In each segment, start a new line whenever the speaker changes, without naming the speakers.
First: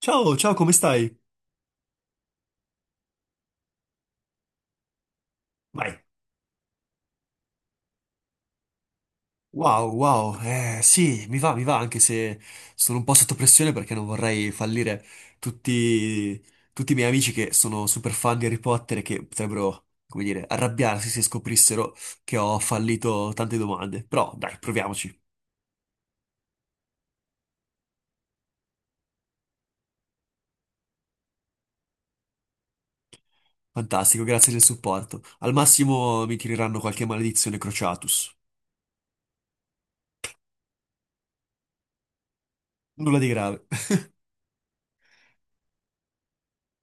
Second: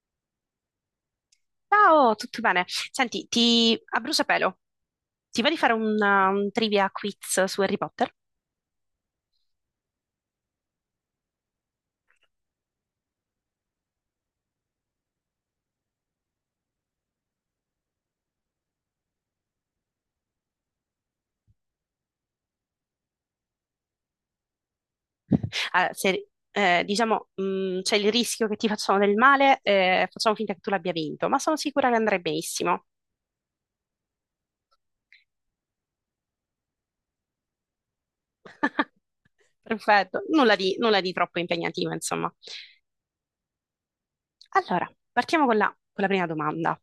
Ciao, ciao, come stai?
Ciao, tutto bene? Senti, ti, a bruciapelo, ti va di fare
Vai.
un trivia quiz su Harry Potter?
Wow, wow, sì, mi va, anche se sono un po' sotto pressione perché non vorrei fallire tutti, tutti i miei amici che sono super fan di Harry Potter e che potrebbero, come dire, arrabbiarsi se scoprissero che ho fallito tante domande. Però, dai, proviamoci.
Ah, se- diciamo, c'è il rischio che ti facciano del male, facciamo finta che tu l'abbia vinto, ma sono sicura che andrai benissimo.
Fantastico, grazie del supporto. Al massimo mi tireranno qualche maledizione Crociatus.
Perfetto, nulla di troppo impegnativo, insomma.
Nulla di grave.
Allora, partiamo con con la prima domanda.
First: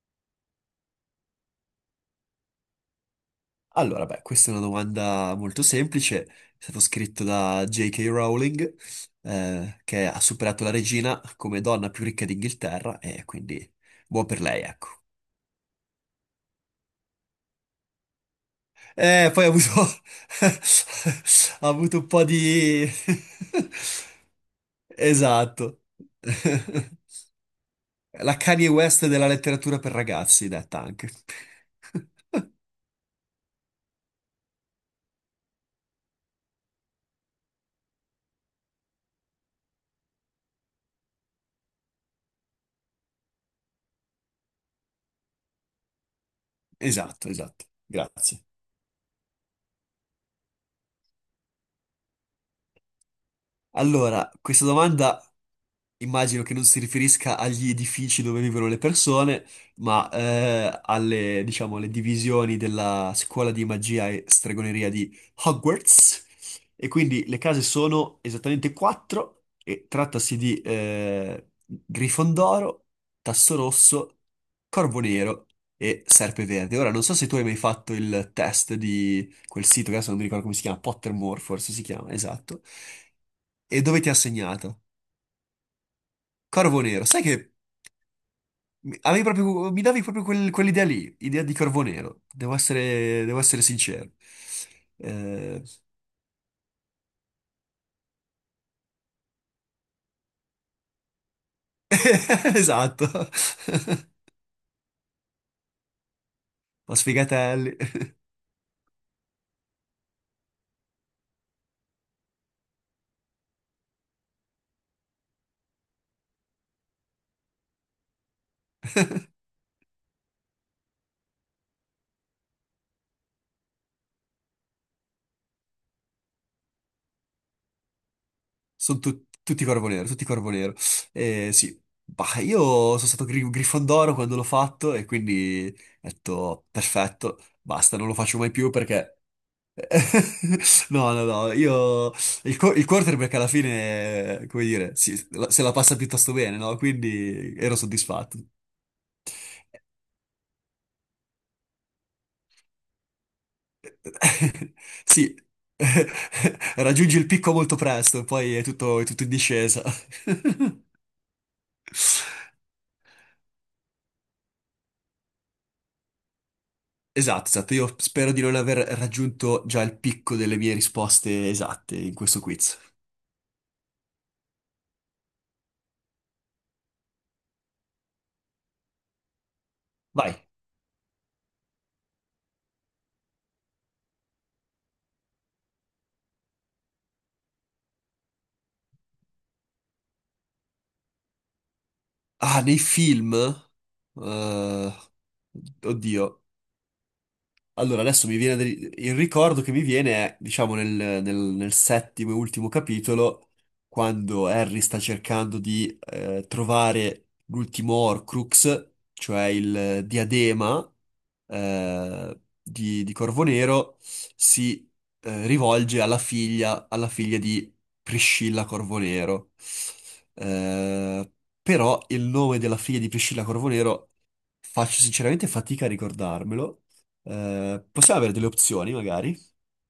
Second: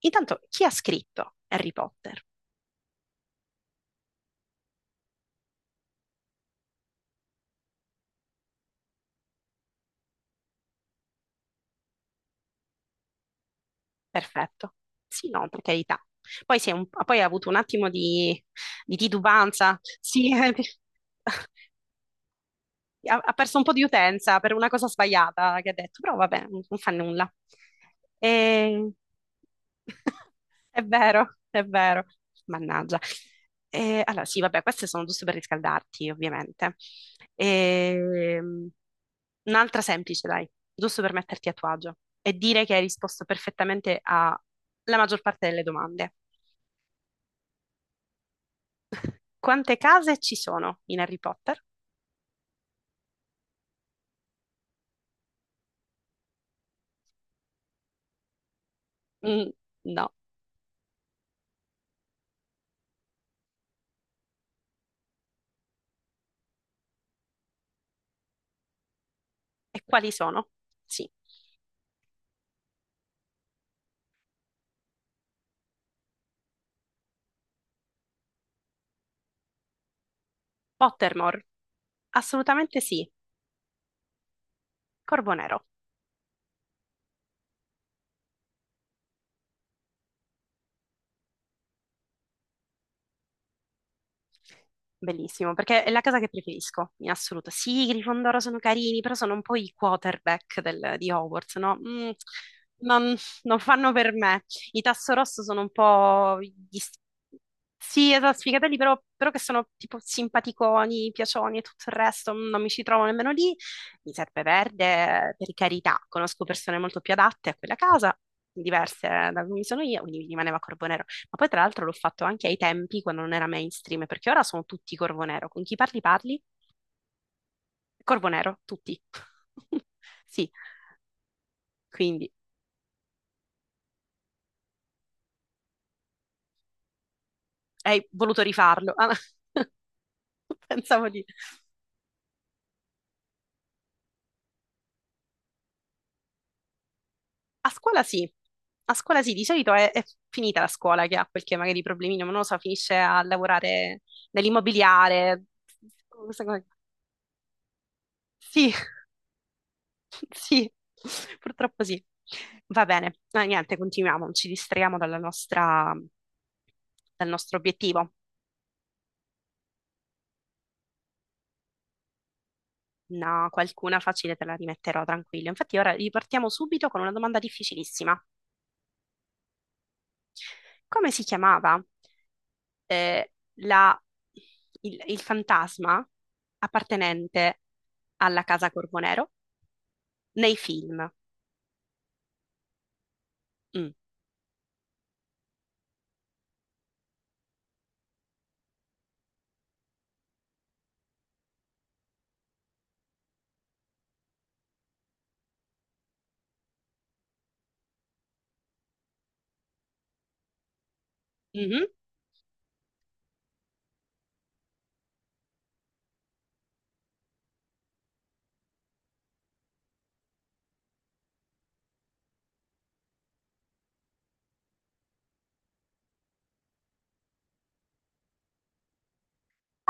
Intanto, chi ha scritto Harry Potter?
Allora, beh, questa è una domanda molto semplice. È stato scritto da J.K. Rowling, che ha superato la regina come donna più ricca d'Inghilterra, e quindi buon per lei,
Perfetto.
ecco.
Sì, no, per carità. Poi, poi hai avuto un attimo di
Poi ha avuto,
titubanza. Sì,
ha avuto un po' di...
ha perso un po' di utenza per una cosa sbagliata che ha
Esatto.
detto, però vabbè, non fa nulla.
La Kanye
E...
West della letteratura per ragazzi, detta
È
anche.
vero, è vero. Mannaggia. E, allora, sì, vabbè, queste sono giuste per riscaldarti, ovviamente. Ehm, Un'altra semplice, dai, giusto per metterti a tuo agio e dire che hai risposto perfettamente alla maggior parte delle domande.
Esatto, esatto. Grazie.
Quante case ci sono in Harry Potter?
Allora, questa domanda immagino che non si riferisca agli edifici dove vivono le persone,
Mm,
ma
no.
alle, diciamo, alle divisioni della scuola di magia e stregoneria di Hogwarts. E quindi le case sono esattamente quattro,
E
e
quali
trattasi
sono?
di
Sì.
Grifondoro, Tasso Rosso, Corvo Nero e Serpe Verde. Ora, non so se tu hai mai fatto il test di quel sito, che adesso non mi ricordo come si chiama,
Pottermore?
Pottermore forse si chiama, esatto,
Assolutamente sì.
e dove ti ha segnato.
Corvo Nero.
Corvo Nero, sai che avevi proprio, mi davi proprio quell'idea lì, idea di Corvo Nero, devo essere sincero.
Bellissimo,
Eh,
perché è la casa che preferisco, in assoluto. Sì, i Grifondoro sono carini, però sono un po' i quarterback di Hogwarts, no? Mm,
Esatto,
non, non fanno per me. I Tasso Rosso sono un po'
ma sfigatelli,
sì, esatto, sfigatelli, però che sono tipo simpaticoni, piacioni e tutto il resto, mm, non mi ci trovo nemmeno lì. Mi serve verde, per carità, conosco persone molto più adatte a quella casa, diverse da come sono io, quindi mi rimaneva ma poi tra l'altro l'ho fatto anche ai tempi quando non era mainstream, perché ora sono tutti Corvo Nero. Con chi parli parli? Corvo Nero,
sono
tutti.
tutti Corvo Nero, tutti
Sì,
Corvo Nero. Sì,
quindi
bah, io sono stato Grifondoro quando l'ho fatto e quindi ho detto perfetto, basta,
hai
non lo faccio
voluto
mai più
rifarlo. Ah,
perché...
no, pensavo
No, no,
di...
no, io il quarterback alla fine, come dire, se la passa piuttosto bene, no? Quindi
A
ero
scuola sì,
soddisfatto.
a scuola sì, di solito è finita la scuola che ha qualche magari problemino, ma non lo so, finisce a lavorare
Sì,
nell'immobiliare. Questa cosa-
raggiungi il picco molto presto, e poi
Sì,
è tutto in discesa.
sì, purtroppo sì. Va bene, no, niente, continuiamo, non ci distraiamo dalla nostra, dal
Esatto,
nostro
esatto, io
obiettivo.
spero di non aver raggiunto già il picco delle mie risposte esatte in questo quiz.
No, qualcuna facile te la rimetterò tranquillo. Infatti, ora ripartiamo subito con una domanda difficilissima.
Vai.
Come si chiamava eh, la- il fantasma appartenente alla casa Corvonero nei film?
Ah, nei film?
Mm.
Eh, Oddio. Allora, adesso mi viene il ricordo che mi viene è, diciamo, nel settimo e ultimo capitolo, quando Harry sta cercando di trovare l'ultimo Horcrux, cioè il diadema
Mhm.
di Corvo Nero, si rivolge alla figlia di Priscilla Corvo Nero. Eh, Però il nome della figlia di Priscilla Corvo Nero faccio sinceramente fatica a ricordarmelo. Possiamo avere delle opzioni, magari,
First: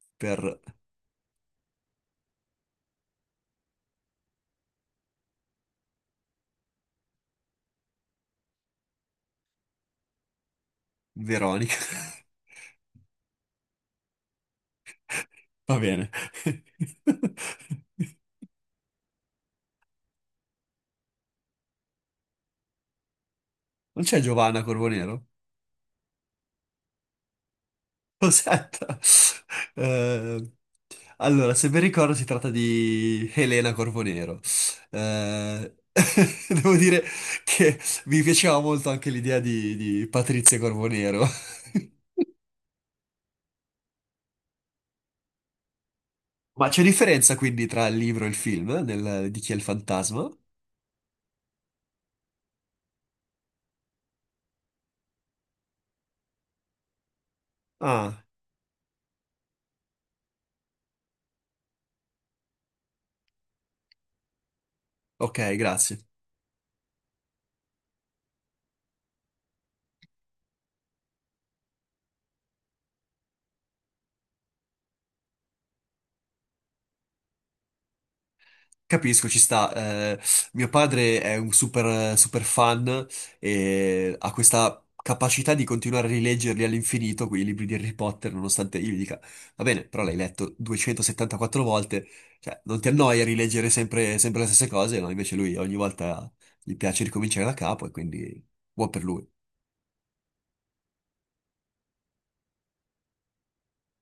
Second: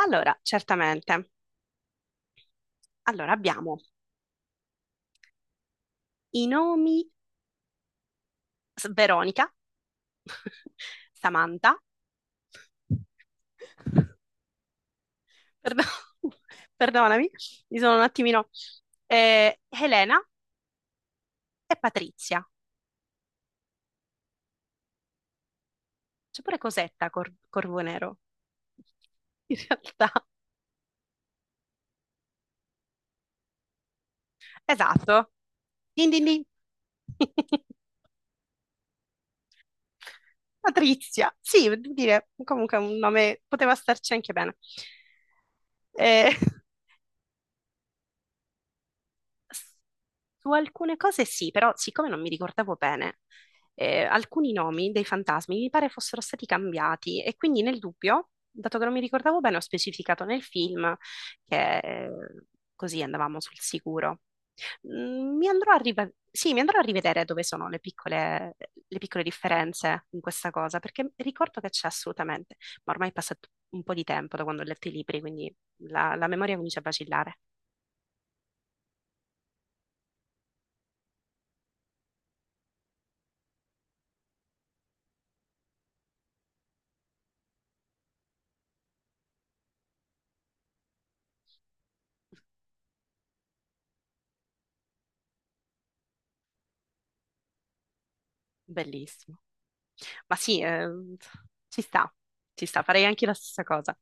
Allora,
per
certamente. Allora, abbiamo i nomi Veronica,
Veronica.
Samantha,
Va
perdo-
bene.
perdonami, mi sono un attimino, Elena e Patrizia.
Non c'è Giovanna Corbonero?
C'è pure Cosetta, Corvo Nero,
Aspetta.
in realtà.
Eh, allora, se ben ricordo, si tratta di Elena Corbonero.
Esatto.
Eh,
Din din din.
Devo dire che mi piaceva molto anche l'idea di Patrizia Corbonero.
Patrizia, sì, devo dire, comunque è un nome poteva starci anche bene. Eh,
Ma c'è differenza quindi tra il libro e il film, di chi è il fantasma?
su alcune cose sì, però siccome non mi ricordavo bene, alcuni nomi dei fantasmi mi pare fossero stati cambiati e quindi nel
Ah,
dubbio, dato che non mi ricordavo bene, ho specificato nel film che così andavamo sul sicuro. Mm,
ok,
mi andrò a
grazie.
sì, mi andrò a rivedere dove sono le piccole differenze in questa cosa, perché ricordo che c'è assolutamente, ma ormai è passato un po' di tempo da quando ho letto i libri, quindi la memoria comincia a vacillare.
Capisco, ci sta. Mio padre è un super, super fan e ha questa capacità di continuare a rileggerli all'infinito, quei libri di Harry Potter, nonostante io gli dica, va bene, però l'hai letto 274 volte, cioè non ti annoia rileggere sempre, sempre le stesse cose, no? Invece lui ogni volta gli piace ricominciare da capo e quindi buon per lui.
Bellissimo. Ma sì, ci sta, ci sta, farei anche la stessa cosa.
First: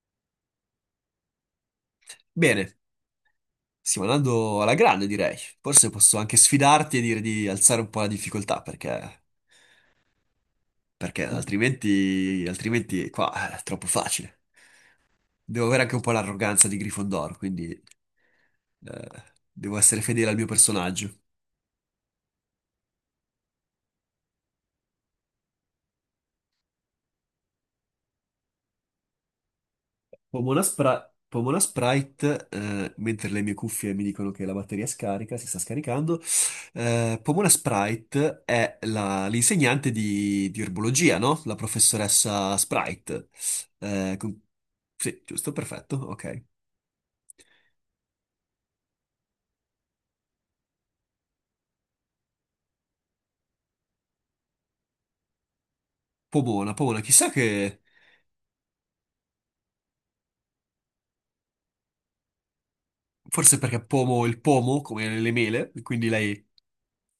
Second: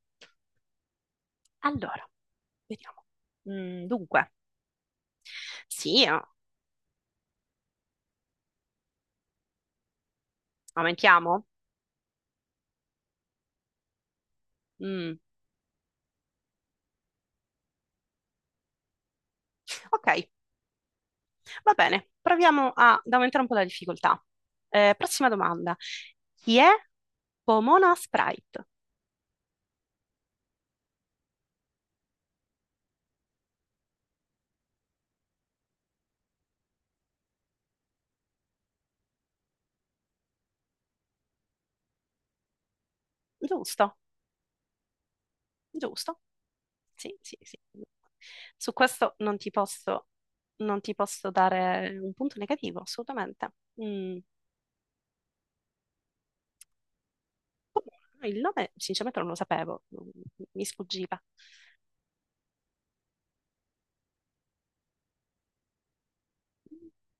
Allora,
Bene,
vediamo. Mm,
stiamo
dunque,
andando alla grande, direi. Forse
sì,
posso anche sfidarti e dire di alzare un po' la difficoltà, perché
aumentiamo?
altrimenti qua è troppo facile.
Mm,
Devo avere anche un po' l'arroganza di Gryffondor, quindi eh, devo essere
ok,
fedele al mio personaggio.
va bene, ad aumentare un po' la difficoltà. Prossima domanda. Chi è Pomona Sprite?
Pomona Sprite, mentre le mie cuffie mi dicono che la batteria scarica, si sta scaricando, Pomona Sprite è l'insegnante di erbologia, no? La professoressa Sprite.
Giusto,
Eh, con- Sì, giusto, perfetto,
giusto.
ok.
Sì, sì, sì. Su questo non ti posso dare un punto negativo, assolutamente. Mm.
Pomona, Pomona, chissà che...
Comunque, il nome sinceramente non lo sapevo, mi sfuggiva.
Forse perché pomo il pomo, come nelle mele, quindi lei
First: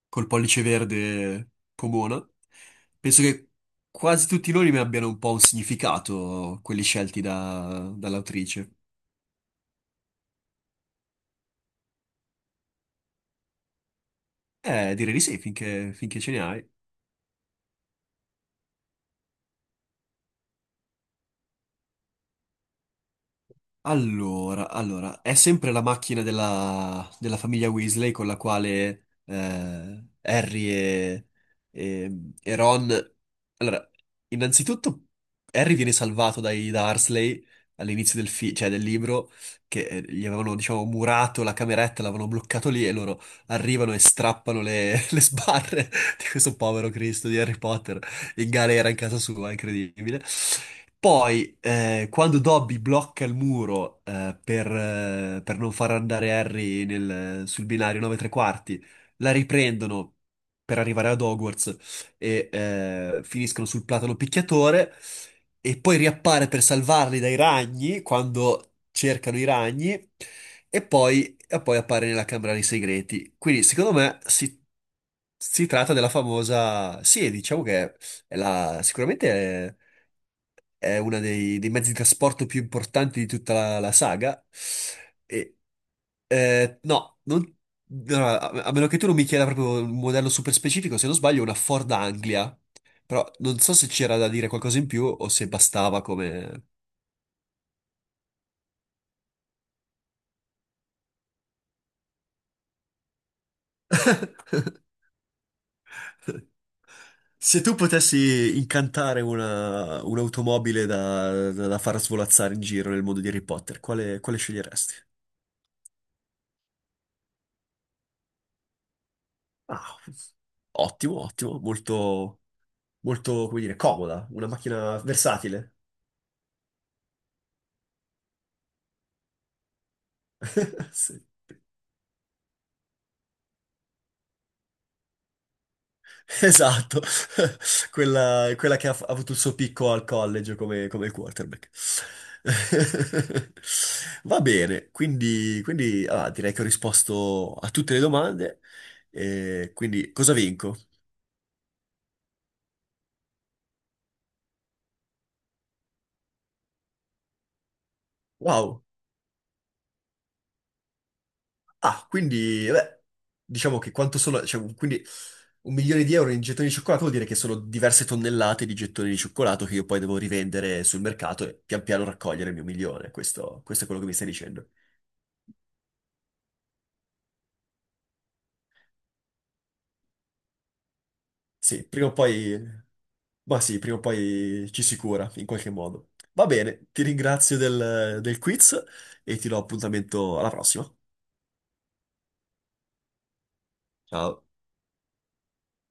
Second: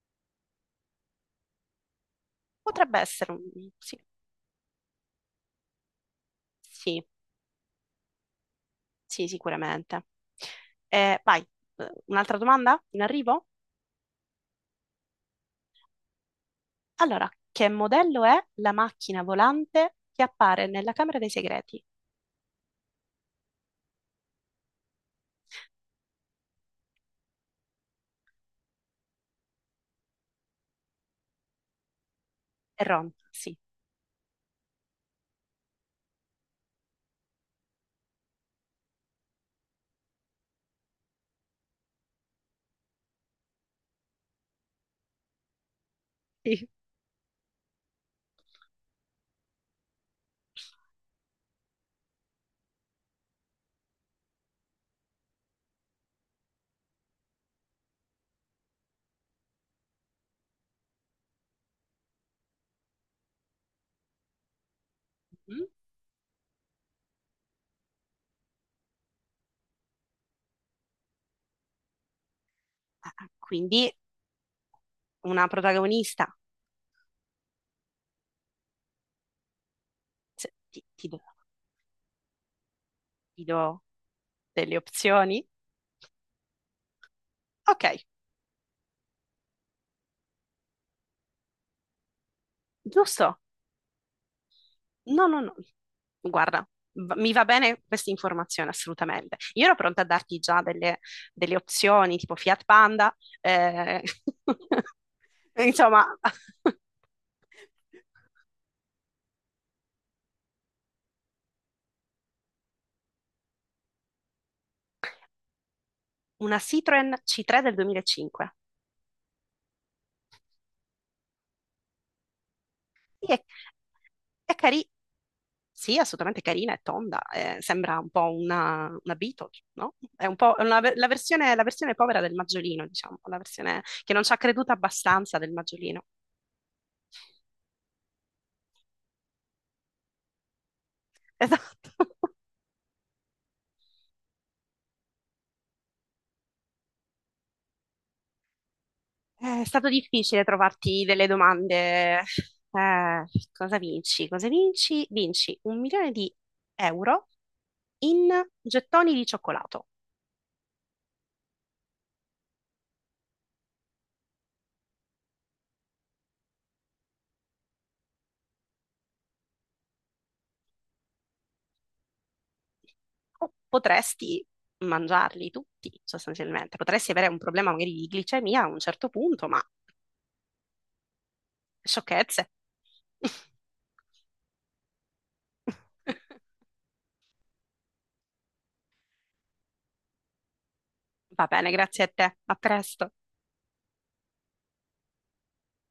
col pollice verde pomona.
Potrebbe
Penso
essere,
che
sì,
quasi tutti i nomi abbiano un po' un significato, quelli
sì,
scelti dall'autrice.
sì, sicuramente. Vai, un'altra domanda in arrivo?
Direi di sì, finché ce ne hai.
Allora, che modello è la macchina volante che appare nella Camera dei Segreti?
Allora, è sempre la macchina della famiglia Weasley con la quale Harry e
È Ron,
Ron.
sì.
Allora, innanzitutto Harry viene salvato dai Dursley all'inizio cioè del libro, che gli avevano, diciamo, murato la cameretta, l'avevano bloccato lì e loro arrivano e strappano le, le sbarre di questo
Sì.
povero Cristo di Harry Potter in galera in casa sua, incredibile. Poi, quando Dobby blocca il muro per non far andare Harry sul binario 9 3 quarti, la riprendono per arrivare ad Hogwarts e finiscono sul platano picchiatore.
Mm?
E poi riappare per salvarli dai ragni quando cercano i ragni. E poi appare nella Camera dei
Ah,
Segreti. Quindi,
quindi
secondo me,
una
si tratta della
protagonista.
famosa. Sì, diciamo che è sicuramente è,
Se- Ti,
è
ti
uno
do,
dei mezzi di trasporto più importanti di
ti
tutta
do
la saga.
delle opzioni?
E, no,
Ok,
allora, a meno che tu non mi chieda proprio un modello super specifico, se non sbaglio, è una Ford Anglia. Però
giusto.
non so se c'era da dire qualcosa in più
No,
o
no,
se
no.
bastava come...
Guarda, mi va bene questa informazione assolutamente. Io ero pronta a darti già delle opzioni tipo Fiat Panda, eh, insomma,
Se tu potessi incantare un'automobile da far svolazzare in giro nel mondo di Harry Potter, quale sceglieresti?
una Citroen C3 del 2005.
Ah, ottimo, ottimo, molto.
Sì, è,
molto, come dire, comoda, una
è cari-
macchina versatile.
sì, è assolutamente carina, è tonda, sembra un po' una Beetle, no? È un po'
Sì.
la versione povera del Maggiolino, diciamo, la versione che non ci ha creduto abbastanza del Maggiolino.
Esatto, quella che ha avuto il suo picco al college come, come quarterback.
Esatto.
Va bene, quindi, ah, direi che ho risposto a tutte le domande.
È
E
stato
quindi cosa
difficile
vinco?
trovarti delle domande. Eh, cosa vinci? Cosa vinci? Vinci 1.000.000 di euro in
Wow!
gettoni di cioccolato.
Ah, quindi, beh, diciamo che quanto sono, cioè, quindi un milione di euro in gettoni di cioccolato vuol dire che sono diverse tonnellate di gettoni di cioccolato che io poi devo rivendere sul mercato e pian piano raccogliere il mio milione.
O
Questo è quello che mi stai
potresti
dicendo.
mangiarli tutti, sostanzialmente. Potresti avere un problema magari di glicemia a un certo punto, ma
Sì, prima o
sciocchezze.
poi, ma sì, prima o poi ci si cura in qualche modo. Va bene, ti ringrazio del quiz e ti do appuntamento alla prossima.
Va bene, grazie a te. A presto.
Ciao.